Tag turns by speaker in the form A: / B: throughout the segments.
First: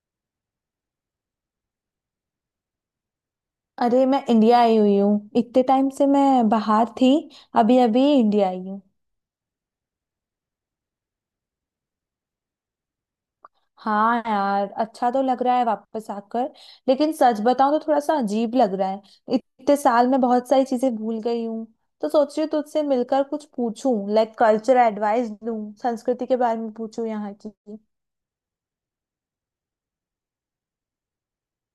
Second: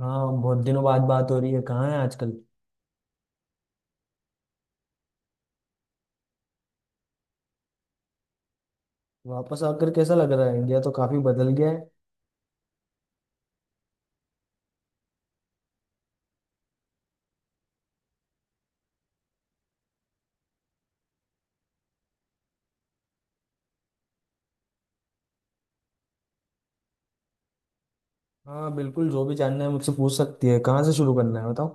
A: हाँ, बहुत दिनों बाद बात हो रही है। कहाँ है आजकल?
B: अरे मैं इंडिया आई हुई हूँ, इतने टाइम से मैं बाहर थी। अभी अभी इंडिया आई हूँ।
A: वापस आकर कैसा लग रहा है? इंडिया तो काफी बदल गया है।
B: हाँ यार, अच्छा तो लग रहा है वापस आकर। लेकिन सच बताऊँ तो थोड़ा सा अजीब लग रहा है। इतने साल में बहुत सारी चीजें भूल गई हूँ। तो सोच रही हूँ तुझसे मिलकर कुछ पूछूं, लाइक कल्चरल एडवाइस दूं, संस्कृति के बारे में पूछूं यहाँ की।
A: हाँ बिल्कुल, जो भी जानना है मुझसे पूछ सकती है। कहाँ से शुरू करना है बताओ।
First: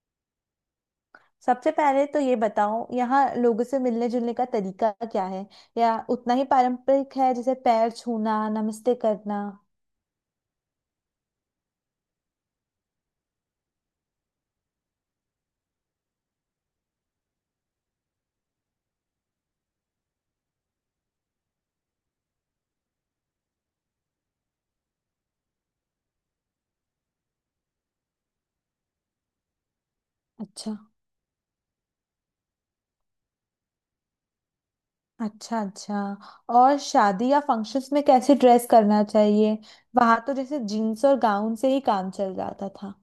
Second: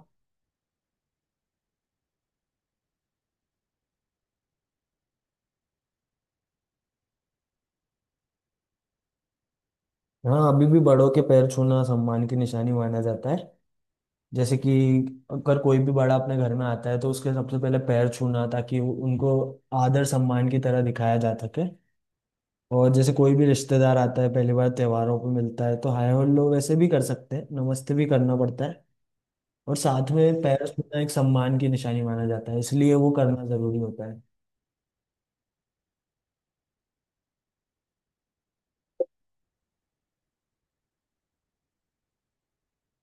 B: सबसे पहले तो ये बताओ, यहाँ लोगों से मिलने जुलने का तरीका क्या है? या उतना ही पारंपरिक है जैसे पैर छूना, नमस्ते करना?
A: हाँ, अभी भी बड़ों के पैर छूना सम्मान की निशानी माना जाता है। जैसे कि अगर कोई भी बड़ा अपने घर में आता है तो उसके सबसे पहले पैर छूना, ताकि उनको आदर सम्मान की तरह दिखाया जा सके। और जैसे कोई भी रिश्तेदार आता है, पहली बार त्योहारों पे मिलता है, तो हाय हेलो वैसे भी कर सकते हैं, नमस्ते भी करना पड़ता है। और साथ में पैर
B: अच्छा।
A: छूना एक सम्मान की निशानी माना जाता है, इसलिए वो करना जरूरी होता है।
B: अच्छा अच्छा। और शादी या फंक्शंस में कैसे ड्रेस करना चाहिए? वहां तो जैसे जीन्स और गाउन से ही काम चल जाता था।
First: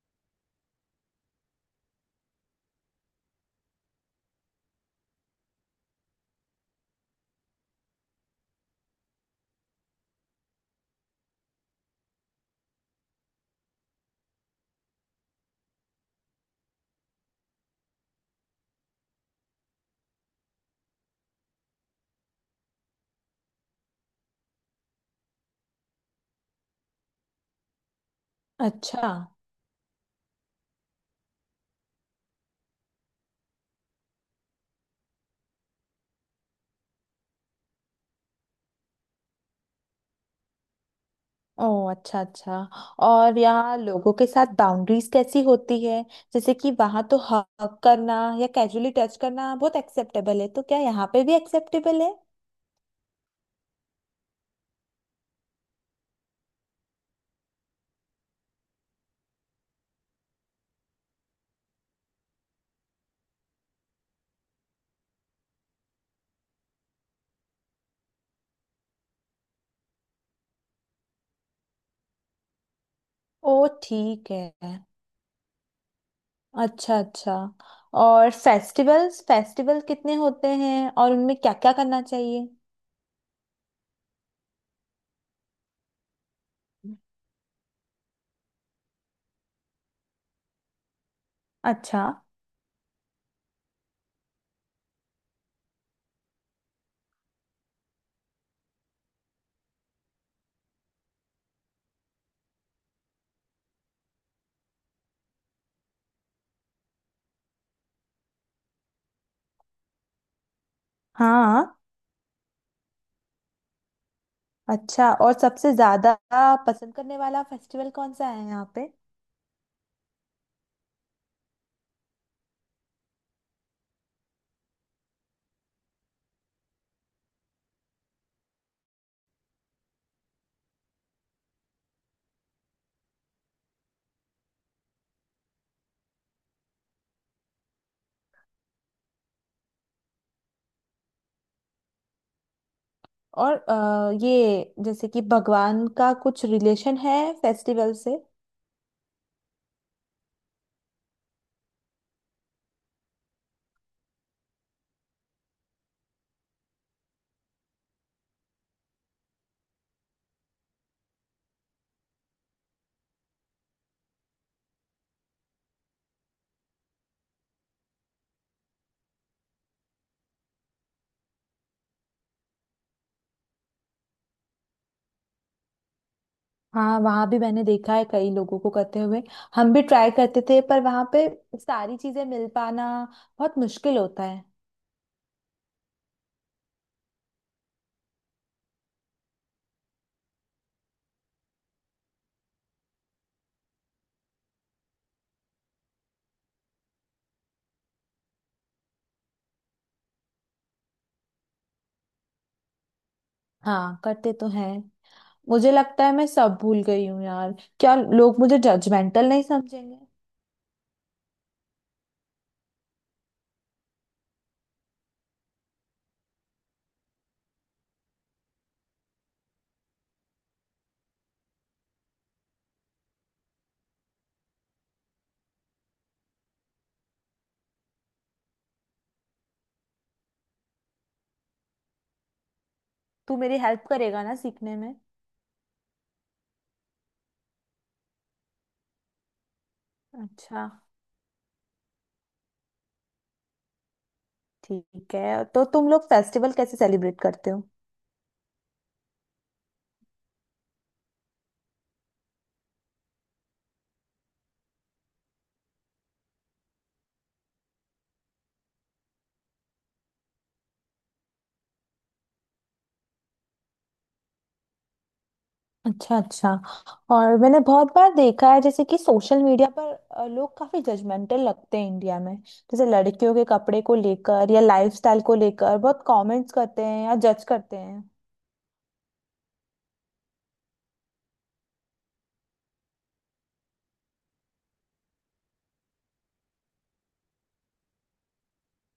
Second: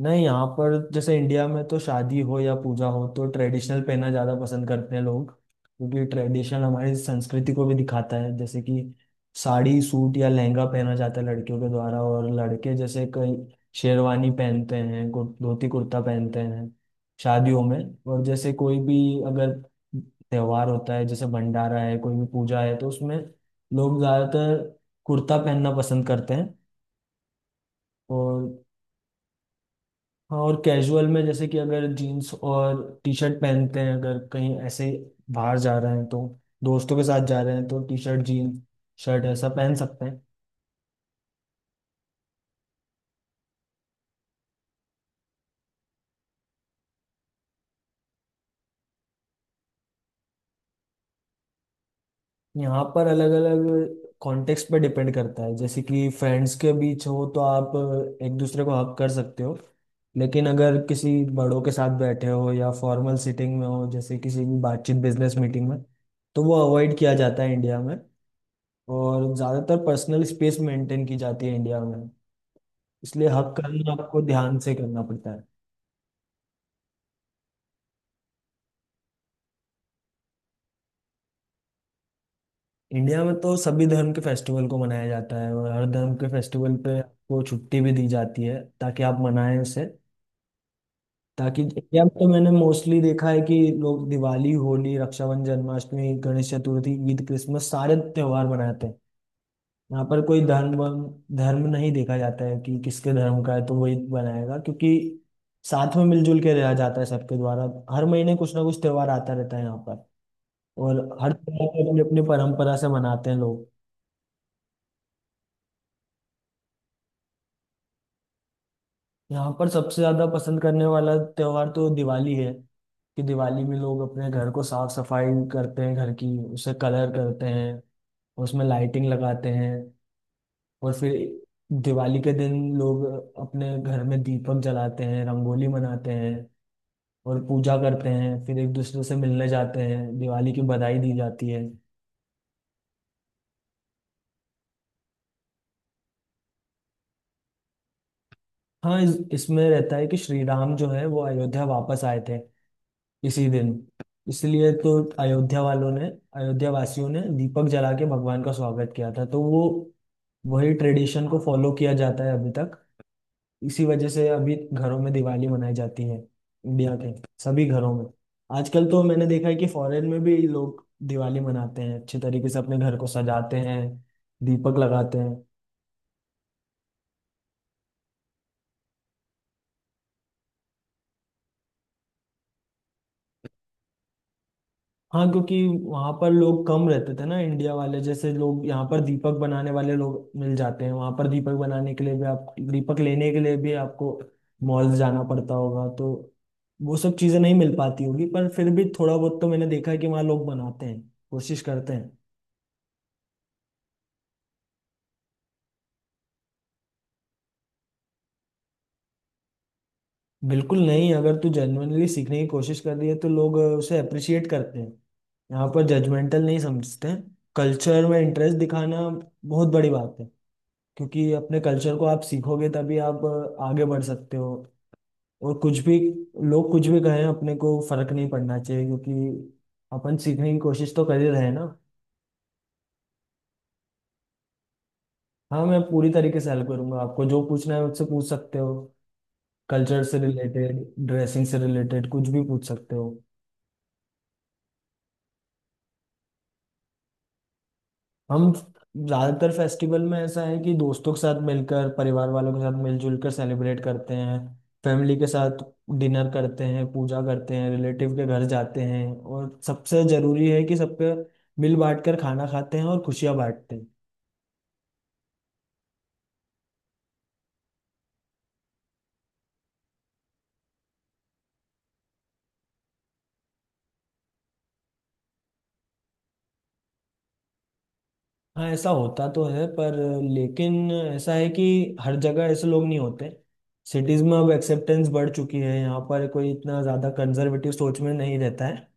A: नहीं, यहाँ पर जैसे इंडिया में तो शादी हो या पूजा हो तो ट्रेडिशनल पहनना ज़्यादा पसंद करते हैं लोग, क्योंकि ट्रेडिशनल हमारी संस्कृति को भी दिखाता है। जैसे कि साड़ी, सूट या लहंगा पहना जाता है लड़कियों के द्वारा, और लड़के जैसे कई शेरवानी पहनते हैं, धोती कुर्ता पहनते हैं शादियों में। और जैसे कोई भी अगर त्योहार होता है, जैसे भंडारा है, कोई भी पूजा है, तो उसमें लोग ज़्यादातर कुर्ता पहनना पसंद करते हैं। और
B: अच्छा।
A: हाँ, और कैजुअल में जैसे कि अगर जीन्स और टी शर्ट पहनते हैं, अगर कहीं ऐसे बाहर जा रहे हैं तो, दोस्तों के साथ जा रहे हैं, तो टी शर्ट जीन्स शर्ट ऐसा पहन सकते हैं।
B: ओ अच्छा अच्छा। और यहाँ लोगों के साथ बाउंड्रीज कैसी होती है? जैसे कि वहां तो हग करना या कैजुअली टच करना बहुत एक्सेप्टेबल है, तो क्या यहाँ पे भी एक्सेप्टेबल है?
A: यहाँ पर अलग अलग कॉन्टेक्स्ट पर डिपेंड करता है। जैसे कि फ्रेंड्स के बीच हो तो आप एक दूसरे को हक कर सकते हो, लेकिन अगर किसी बड़ों के साथ बैठे हो या फॉर्मल सीटिंग में हो, जैसे किसी भी बातचीत बिजनेस मीटिंग में, तो वो अवॉइड किया जाता है इंडिया में। और ज़्यादातर पर्सनल स्पेस मेंटेन की जाती है इंडिया में, इसलिए हक
B: ओ
A: कर्म आपको
B: ठीक
A: ध्यान
B: है।
A: से करना पड़ता है।
B: अच्छा अच्छा। और फेस्टिवल्स, फेस्टिवल कितने होते हैं और उनमें क्या क्या करना चाहिए?
A: इंडिया में तो सभी धर्म के फेस्टिवल को मनाया जाता है, और हर धर्म के फेस्टिवल पे आपको छुट्टी भी दी जाती है, ताकि आप मनाएं उसे। ताकि इंडिया
B: अच्छा।
A: में तो मैंने मोस्टली देखा है कि लोग दिवाली, होली, रक्षाबंधन, जन्माष्टमी, गणेश चतुर्थी, ईद, क्रिसमस सारे त्योहार मनाते हैं। यहाँ पर कोई धर्म धर्म नहीं देखा जाता है कि किसके धर्म का है तो वही बनाएगा, क्योंकि साथ में मिलजुल के रहा जाता है सबके द्वारा। हर महीने कुछ ना कुछ त्योहार आता रहता है यहाँ पर। और हर
B: हाँ।
A: त्योहार को अपनी अपनी परंपरा से मनाते हैं लोग।
B: अच्छा, और सबसे ज्यादा पसंद करने वाला फेस्टिवल कौन सा है यहाँ पे?
A: यहाँ पर सबसे ज्यादा पसंद करने वाला त्योहार तो दिवाली है। कि दिवाली में लोग अपने घर को साफ सफाई करते हैं, घर की, उसे कलर करते हैं, उसमें लाइटिंग लगाते हैं, और फिर दिवाली के दिन लोग अपने घर में दीपक जलाते हैं, रंगोली मनाते हैं, और पूजा करते हैं। फिर एक दूसरे से मिलने जाते हैं, दिवाली की बधाई दी जाती है।
B: और ये जैसे कि भगवान का कुछ रिलेशन है फेस्टिवल से?
A: हाँ, इसमें रहता है कि श्री राम जो है वो अयोध्या वापस आए थे इसी दिन। इसलिए तो अयोध्या वालों ने, अयोध्या वासियों ने दीपक जला के भगवान का स्वागत किया था, तो वो वही ट्रेडिशन को फॉलो किया जाता है अभी तक। इसी वजह से अभी घरों में दिवाली मनाई जाती है इंडिया के सभी घरों में। आजकल तो मैंने देखा है कि फॉरेन में भी लोग दिवाली मनाते हैं, अच्छे तरीके से अपने घर को सजाते हैं, दीपक लगाते हैं।
B: हाँ, वहाँ भी मैंने देखा है कई लोगों को करते हुए। हम भी ट्राई करते थे, पर वहाँ पे सारी चीजें मिल पाना बहुत मुश्किल होता है।
A: हाँ क्योंकि वहां पर लोग कम रहते थे ना इंडिया वाले। जैसे लोग यहाँ पर दीपक बनाने वाले लोग मिल जाते हैं, वहां पर दीपक बनाने के लिए भी, आप दीपक लेने के लिए भी आपको मॉल जाना पड़ता होगा। तो वो सब चीजें नहीं मिल पाती होगी, पर फिर भी थोड़ा बहुत तो मैंने देखा है कि वहाँ लोग बनाते हैं, कोशिश करते हैं।
B: हाँ, करते तो हैं। मुझे लगता है मैं सब भूल गई हूँ यार। क्या लोग मुझे जजमेंटल नहीं समझेंगे?
A: बिल्कुल नहीं, अगर तू जेन्युइनली सीखने की कोशिश कर रही है तो लोग उसे अप्रिशिएट करते हैं। यहाँ पर जजमेंटल नहीं समझते। कल्चर में इंटरेस्ट दिखाना बहुत बड़ी बात है, क्योंकि अपने कल्चर को आप सीखोगे तभी आप आगे बढ़ सकते हो। और कुछ भी लोग कुछ भी कहें, अपने को फर्क नहीं पड़ना चाहिए, क्योंकि अपन सीखने की कोशिश तो कर ही रहे हैं ना।
B: तू मेरी हेल्प करेगा ना सीखने में?
A: हाँ, मैं पूरी तरीके से हेल्प करूंगा आपको। जो पूछना है मुझसे पूछ सकते हो, कल्चर से
B: अच्छा,
A: रिलेटेड, ड्रेसिंग से रिलेटेड कुछ भी पूछ सकते हो।
B: ठीक है। तो तुम लोग फेस्टिवल कैसे सेलिब्रेट करते हो?
A: हम ज्यादातर फेस्टिवल में ऐसा है कि दोस्तों के साथ मिलकर, परिवार वालों के साथ मिलजुल कर सेलिब्रेट करते हैं। फैमिली के साथ डिनर करते हैं, पूजा करते हैं, रिलेटिव के घर जाते हैं, और सबसे जरूरी है कि सबके मिल बांट कर खाना खाते हैं और खुशियां बांटते हैं।
B: अच्छा अच्छा। और मैंने बहुत बार देखा है, जैसे कि सोशल मीडिया पर लोग काफी जजमेंटल लगते हैं इंडिया में, जैसे लड़कियों के कपड़े को लेकर या लाइफस्टाइल को लेकर बहुत कमेंट्स करते हैं या जज करते हैं।
A: हाँ ऐसा होता तो है, पर लेकिन ऐसा है कि हर जगह ऐसे लोग नहीं होते। सिटीज में अब एक्सेप्टेंस बढ़ चुकी है, यहाँ पर कोई इतना ज़्यादा कंजर्वेटिव सोच में नहीं रहता है।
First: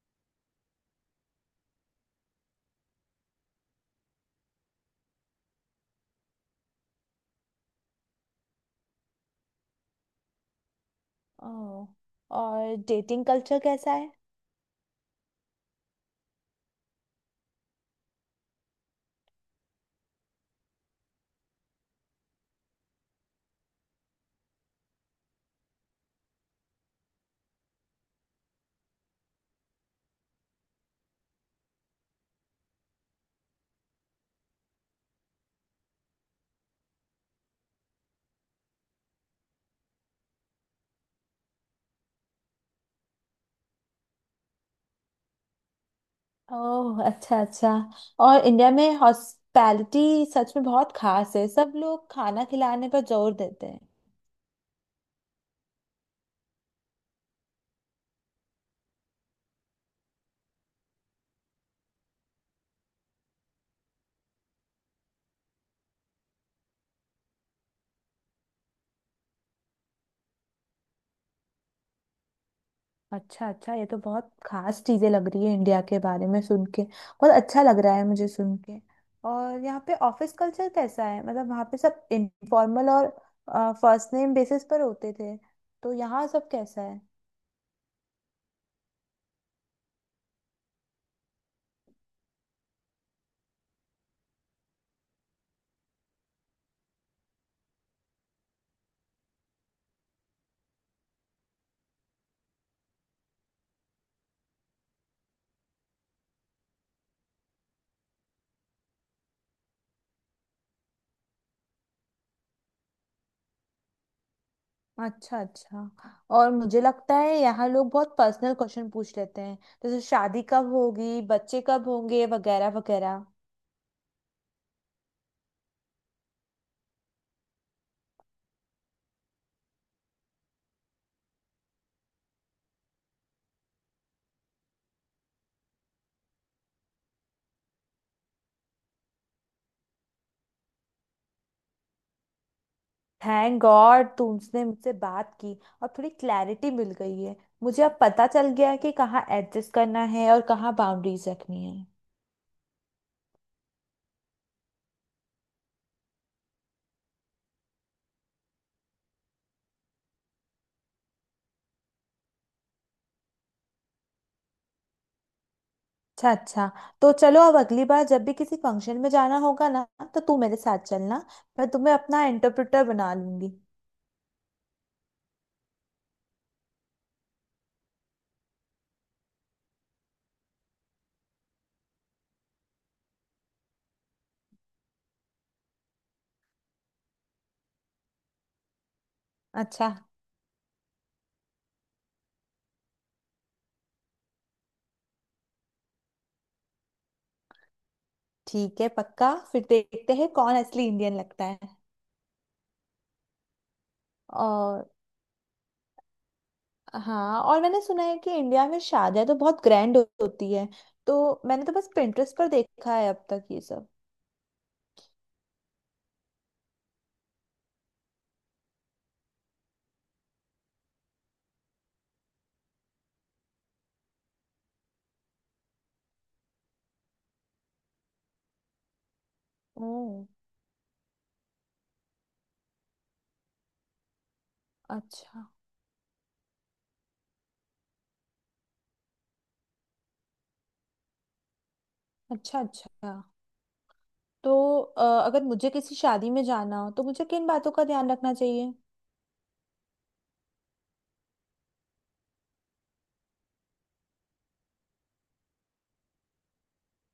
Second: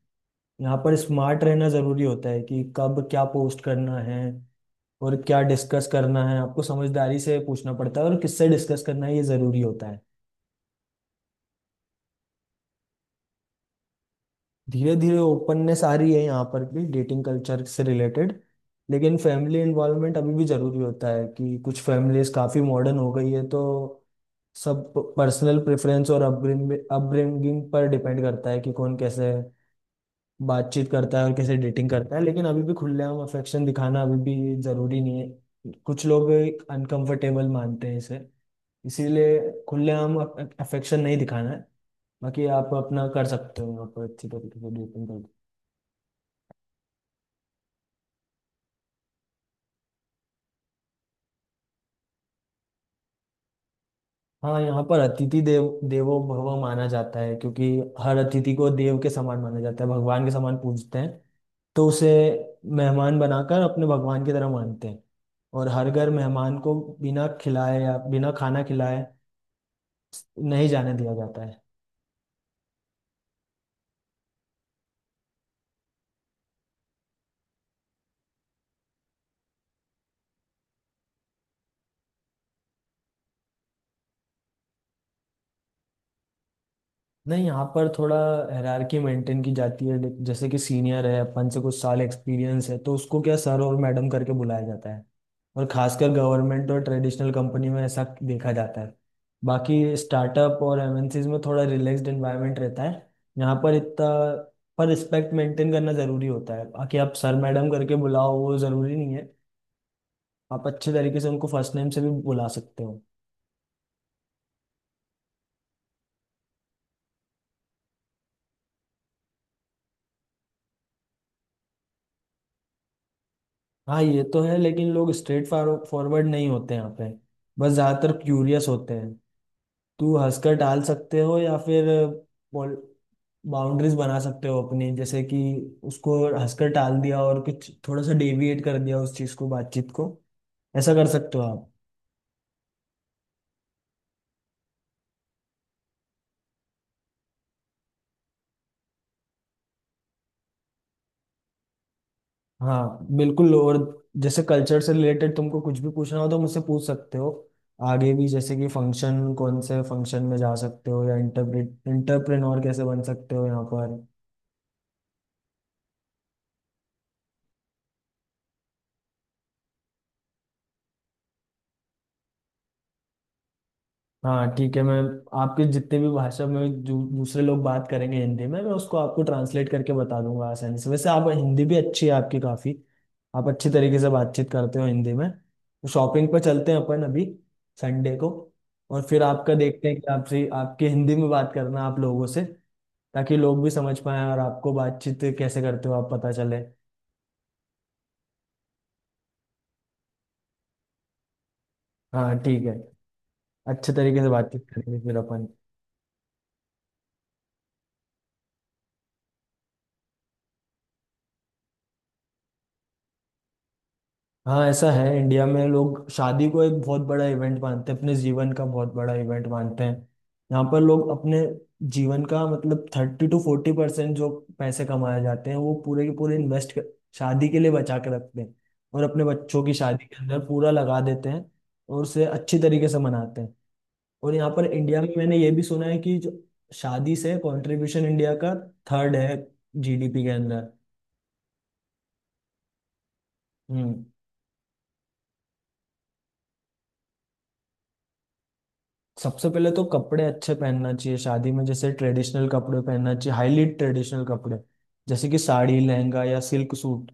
A: यहाँ पर स्मार्ट रहना ज़रूरी होता है कि कब क्या पोस्ट करना है और क्या डिस्कस करना है। आपको समझदारी से पूछना पड़ता है और किससे डिस्कस करना है ये ज़रूरी होता है।
B: ओह, और डेटिंग कल्चर कैसा है?
A: धीरे धीरे ओपननेस आ रही है यहाँ पर भी, डेटिंग कल्चर से रिलेटेड। लेकिन फैमिली इन्वॉल्वमेंट अभी भी ज़रूरी होता है। कि कुछ फैमिलीज काफ़ी मॉडर्न हो गई है, तो सब पर्सनल प्रेफरेंस और अपब्रिंगिंग पर डिपेंड करता है कि कौन कैसे बातचीत करता है और कैसे डेटिंग करता है। लेकिन अभी भी खुलेआम अफेक्शन दिखाना अभी भी ज़रूरी नहीं है। कुछ लोग अनकंफर्टेबल मानते हैं इसे, इसीलिए खुलेआम अफेक्शन नहीं दिखाना है। बाकी आप अपना कर सकते हो यहाँ पर अच्छी तरीके से डेटिंग।
B: ओह अच्छा अच्छा। और इंडिया में हॉस्पिटैलिटी सच में बहुत खास है, सब लोग खाना खिलाने पर जोर देते हैं।
A: हाँ, यहाँ पर अतिथि देव देवो भव माना जाता है, क्योंकि हर अतिथि को देव के समान माना जाता है, भगवान के समान पूजते हैं। तो उसे मेहमान बनाकर अपने भगवान की तरह मानते हैं। और हर घर मेहमान को बिना खिलाए या बिना खाना खिलाए नहीं जाने दिया जाता है।
B: अच्छा अच्छा, ये तो बहुत खास चीजें लग रही है इंडिया के बारे में, सुन के बहुत अच्छा लग रहा है मुझे, सुन के। और यहाँ पे ऑफिस कल्चर कैसा है? मतलब वहाँ पे सब इनफॉर्मल और फर्स्ट नेम बेसिस पर होते थे, तो यहाँ सब कैसा है?
A: नहीं, यहाँ पर थोड़ा हायरार्की मेंटेन की जाती है। लेकिन जैसे कि सीनियर है, अपन से कुछ साल एक्सपीरियंस है, तो उसको क्या सर और मैडम करके बुलाया जाता है। और खासकर गवर्नमेंट और ट्रेडिशनल कंपनी में ऐसा देखा जाता है। बाकी स्टार्टअप और एमएनसीज में थोड़ा रिलैक्स्ड एनवायरनमेंट रहता है। यहाँ पर इतना पर रिस्पेक्ट मेंटेन करना ज़रूरी होता है, बाकी आप सर मैडम करके बुलाओ वो ज़रूरी नहीं है। आप अच्छे तरीके से उनको फर्स्ट नेम से भी बुला सकते हो।
B: अच्छा अच्छा। और मुझे लगता है यहाँ लोग बहुत पर्सनल क्वेश्चन पूछ लेते हैं, जैसे शादी कब होगी, बच्चे कब होंगे, वगैरह वगैरह।
A: हाँ ये तो है, लेकिन लोग स्ट्रेट फॉरवर्ड नहीं होते यहाँ पे, बस ज़्यादातर क्यूरियस होते हैं। तू हंसकर टाल सकते हो या फिर बाउंड्रीज बना सकते हो अपनी। जैसे कि उसको हंसकर टाल दिया, और कुछ थोड़ा सा डेविएट कर दिया उस चीज़ को, बातचीत को, ऐसा कर सकते हो आप।
B: थैंक गॉड तुमने मुझसे बात की और थोड़ी क्लैरिटी मिल गई है। मुझे अब पता चल गया है कि कहाँ एडजस्ट करना है और कहाँ बाउंड्रीज रखनी है।
A: हाँ बिल्कुल, और जैसे कल्चर से रिलेटेड तुमको कुछ भी पूछना हो तो मुझसे पूछ सकते हो, आगे भी, जैसे कि फंक्शन, कौन से फंक्शन में जा सकते हो या इंटरप्रेट इंटरप्रेन्योर कैसे बन सकते हो यहाँ पर।
B: अच्छा अच्छा। तो चलो अब अगली बार जब भी किसी फंक्शन में जाना होगा ना, तो तू मेरे साथ चलना, मैं तुम्हें अपना इंटरप्रेटर बना लूंगी।
A: हाँ ठीक है, मैं आपके जितने भी भाषा में जो दूसरे लोग बात करेंगे हिंदी में, मैं उसको आपको ट्रांसलेट करके बता दूंगा आसानी से। वैसे आप हिंदी भी अच्छी है आपकी, काफ़ी आप अच्छी तरीके से बातचीत करते हो हिंदी में। तो शॉपिंग पर चलते हैं अपन अभी, संडे को, और फिर आपका देखते
B: अच्छा,
A: हैं कि आपसे आपकी हिंदी में बात करना आप लोगों से, ताकि लोग भी समझ पाए और आपको बातचीत कैसे करते हो आप पता चले।
B: ठीक है, पक्का। फिर देखते हैं कौन असली इंडियन लगता है।
A: हाँ ठीक है, अच्छे तरीके से बातचीत
B: और
A: करेंगे फिर अपन।
B: हाँ, और मैंने सुना है कि इंडिया में शादियां तो बहुत ग्रैंड होती है। तो मैंने तो बस पिंटरेस्ट पर देखा है अब तक ये सब।
A: हाँ ऐसा है, इंडिया में लोग शादी को एक बहुत बड़ा इवेंट मानते हैं, अपने जीवन का बहुत बड़ा इवेंट मानते हैं। यहाँ पर लोग अपने जीवन का मतलब 30-40% जो पैसे कमाए जाते हैं वो पूरे के पूरे इन्वेस्ट कर शादी के लिए बचा के रखते हैं, और अपने बच्चों की शादी के
B: ओह,
A: अंदर पूरा लगा देते हैं, और उसे अच्छी तरीके से मनाते हैं। और यहाँ पर इंडिया में मैंने
B: अच्छा
A: ये भी सुना है कि जो शादी से कंट्रीब्यूशन इंडिया का थर्ड है जीडीपी के अंदर।
B: अच्छा। अच्छा,
A: हम्म।
B: तो अगर मुझे किसी शादी में जाना हो तो मुझे किन बातों का ध्यान रखना चाहिए?
A: सबसे पहले तो कपड़े अच्छे पहनना चाहिए शादी में, जैसे ट्रेडिशनल कपड़े पहनना चाहिए, हाईली ट्रेडिशनल कपड़े, जैसे कि साड़ी, लहंगा या सिल्क सूट,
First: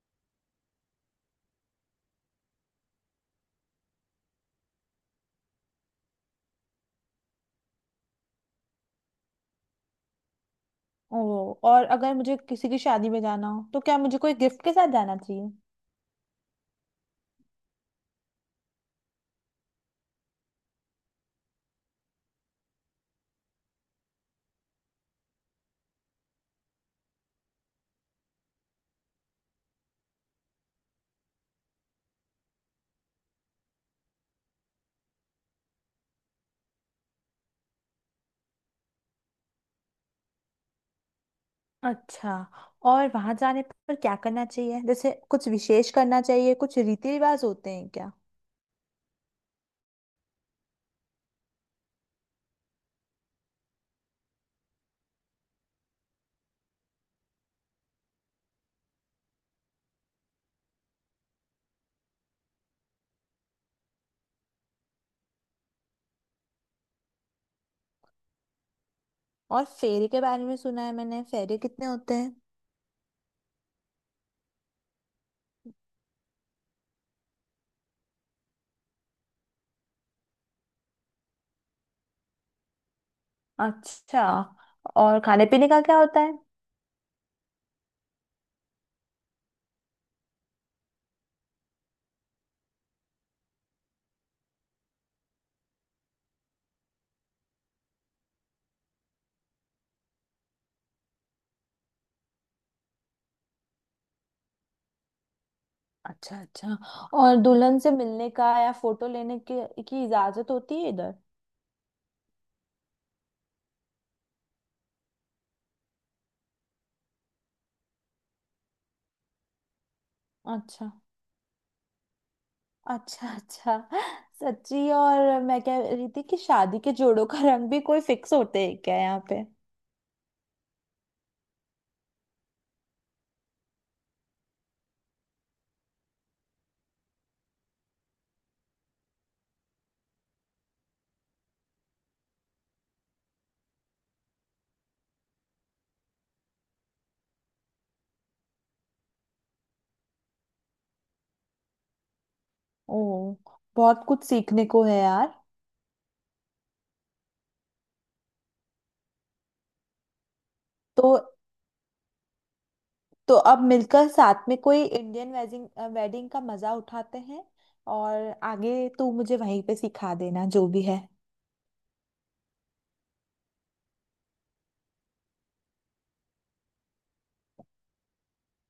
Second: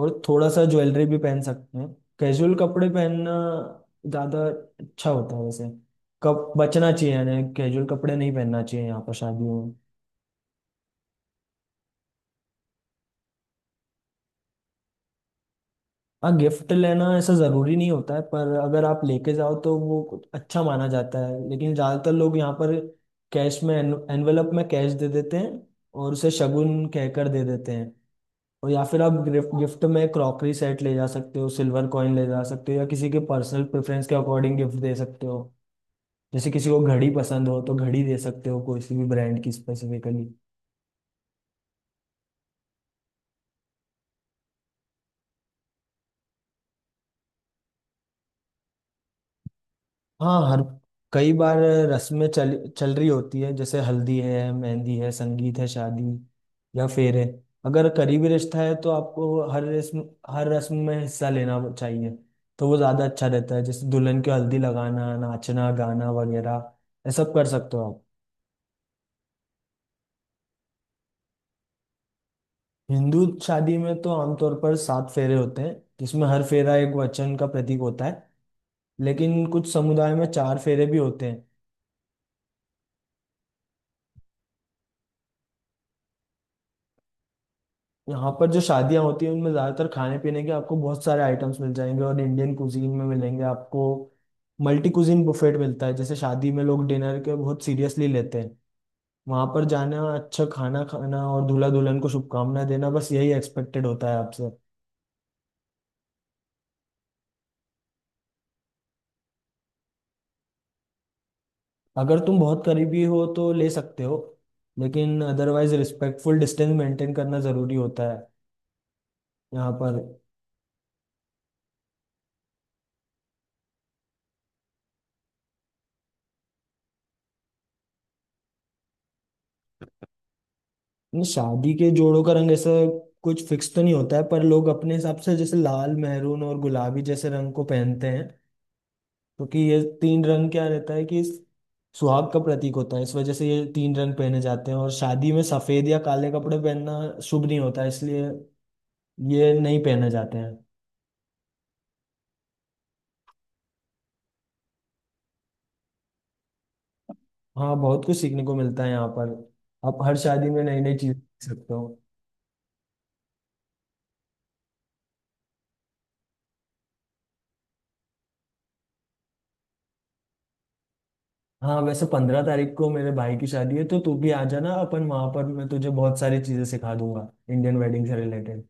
A: और थोड़ा सा ज्वेलरी भी पहन सकते हैं। कैजुअल कपड़े पहनना ज़्यादा अच्छा होता है वैसे, कब बचना चाहिए यानी कैजुअल कपड़े नहीं पहनना चाहिए यहाँ पर शादियों।
B: ओ, और अगर मुझे किसी की शादी में जाना हो तो क्या मुझे कोई गिफ्ट के साथ जाना चाहिए?
A: हाँ, गिफ्ट लेना ऐसा ज़रूरी नहीं होता है, पर अगर आप लेके जाओ तो वो कुछ अच्छा माना जाता है। लेकिन ज़्यादातर लोग यहाँ पर कैश में, एनवेलप में कैश दे देते हैं, और उसे शगुन कहकर दे देते हैं। और या फिर आप गिफ्ट गिफ्ट में क्रॉकरी सेट ले जा सकते हो, सिल्वर कॉइन ले जा सकते हो, या किसी के पर्सनल प्रेफरेंस के अकॉर्डिंग गिफ्ट दे सकते हो। जैसे किसी को घड़ी पसंद हो तो घड़ी दे सकते हो, किसी भी ब्रांड की स्पेसिफिकली।
B: अच्छा। और वहां जाने पर क्या करना चाहिए? जैसे कुछ विशेष करना चाहिए? कुछ रीति रिवाज होते हैं क्या?
A: हाँ, हर कई बार रस्में चल चल रही होती है, जैसे हल्दी है, मेहंदी है, संगीत है, शादी या फेरे। अगर करीबी रिश्ता है तो आपको हर रस्म, हर रस्म में हिस्सा लेना चाहिए, तो वो ज़्यादा अच्छा रहता है। जैसे दुल्हन को हल्दी लगाना, नाचना गाना वगैरह, ये सब कर सकते हो आप।
B: और फेरे के बारे में सुना है मैंने, फेरे कितने होते हैं?
A: हिंदू शादी में तो आमतौर पर 7 फेरे होते हैं, जिसमें हर फेरा एक वचन का प्रतीक होता है। लेकिन कुछ समुदाय में 4 फेरे भी होते हैं।
B: अच्छा। और खाने पीने का क्या होता है?
A: यहाँ पर जो शादियाँ होती हैं उनमें ज़्यादातर खाने पीने के आपको बहुत सारे आइटम्स मिल जाएंगे, और इंडियन कुजीन में मिलेंगे आपको, मल्टी कुजीन बुफेट मिलता है। जैसे शादी में लोग डिनर के बहुत सीरियसली लेते हैं। वहाँ पर जाना, अच्छा खाना खाना और दूल्हा दुल्हन को शुभकामनाएं देना बस यही एक्सपेक्टेड होता है आपसे।
B: अच्छा अच्छा। और दुल्हन से मिलने का या फोटो लेने के की इजाजत होती है इधर?
A: अगर तुम बहुत करीबी हो तो ले सकते हो, लेकिन अदरवाइज रिस्पेक्टफुल डिस्टेंस मेंटेन करना ज़रूरी होता है यहाँ पर।
B: अच्छा अच्छा अच्छा। सच्ची, और मैं कह रही थी कि शादी के जोड़ों का रंग भी कोई फिक्स होते हैं क्या यहाँ पे?
A: नहीं, शादी के जोड़ों का रंग ऐसा कुछ फिक्स तो नहीं होता है, पर लोग अपने हिसाब से जैसे लाल, मैरून और गुलाबी जैसे रंग को पहनते हैं, क्योंकि ये तीन रंग क्या रहता है कि सुहाग का प्रतीक होता है। इस वजह से ये तीन रंग पहने जाते हैं। और शादी में सफेद या काले कपड़े पहनना शुभ नहीं होता, इसलिए ये नहीं पहने जाते हैं।
B: ओ, बहुत कुछ सीखने को है यार।
A: हाँ बहुत कुछ सीखने को मिलता है यहाँ पर, आप हर शादी में नई नई
B: तो
A: चीज सीख सकते हो।
B: तो अब मिलकर साथ में कोई इंडियन वेडिंग वेडिंग का मजा उठाते हैं। और आगे तू मुझे वहीं पे सिखा देना जो भी है।
A: हाँ वैसे 15 तारीख को मेरे भाई की शादी है, तो तू भी आ जाना, अपन वहां पर मैं तुझे बहुत सारी चीजें सिखा दूंगा इंडियन वेडिंग से रिलेटेड।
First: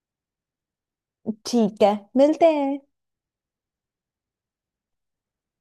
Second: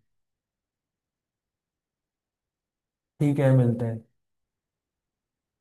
B: ठीक है, मिलते हैं।
A: ठीक है, मिलते हैं।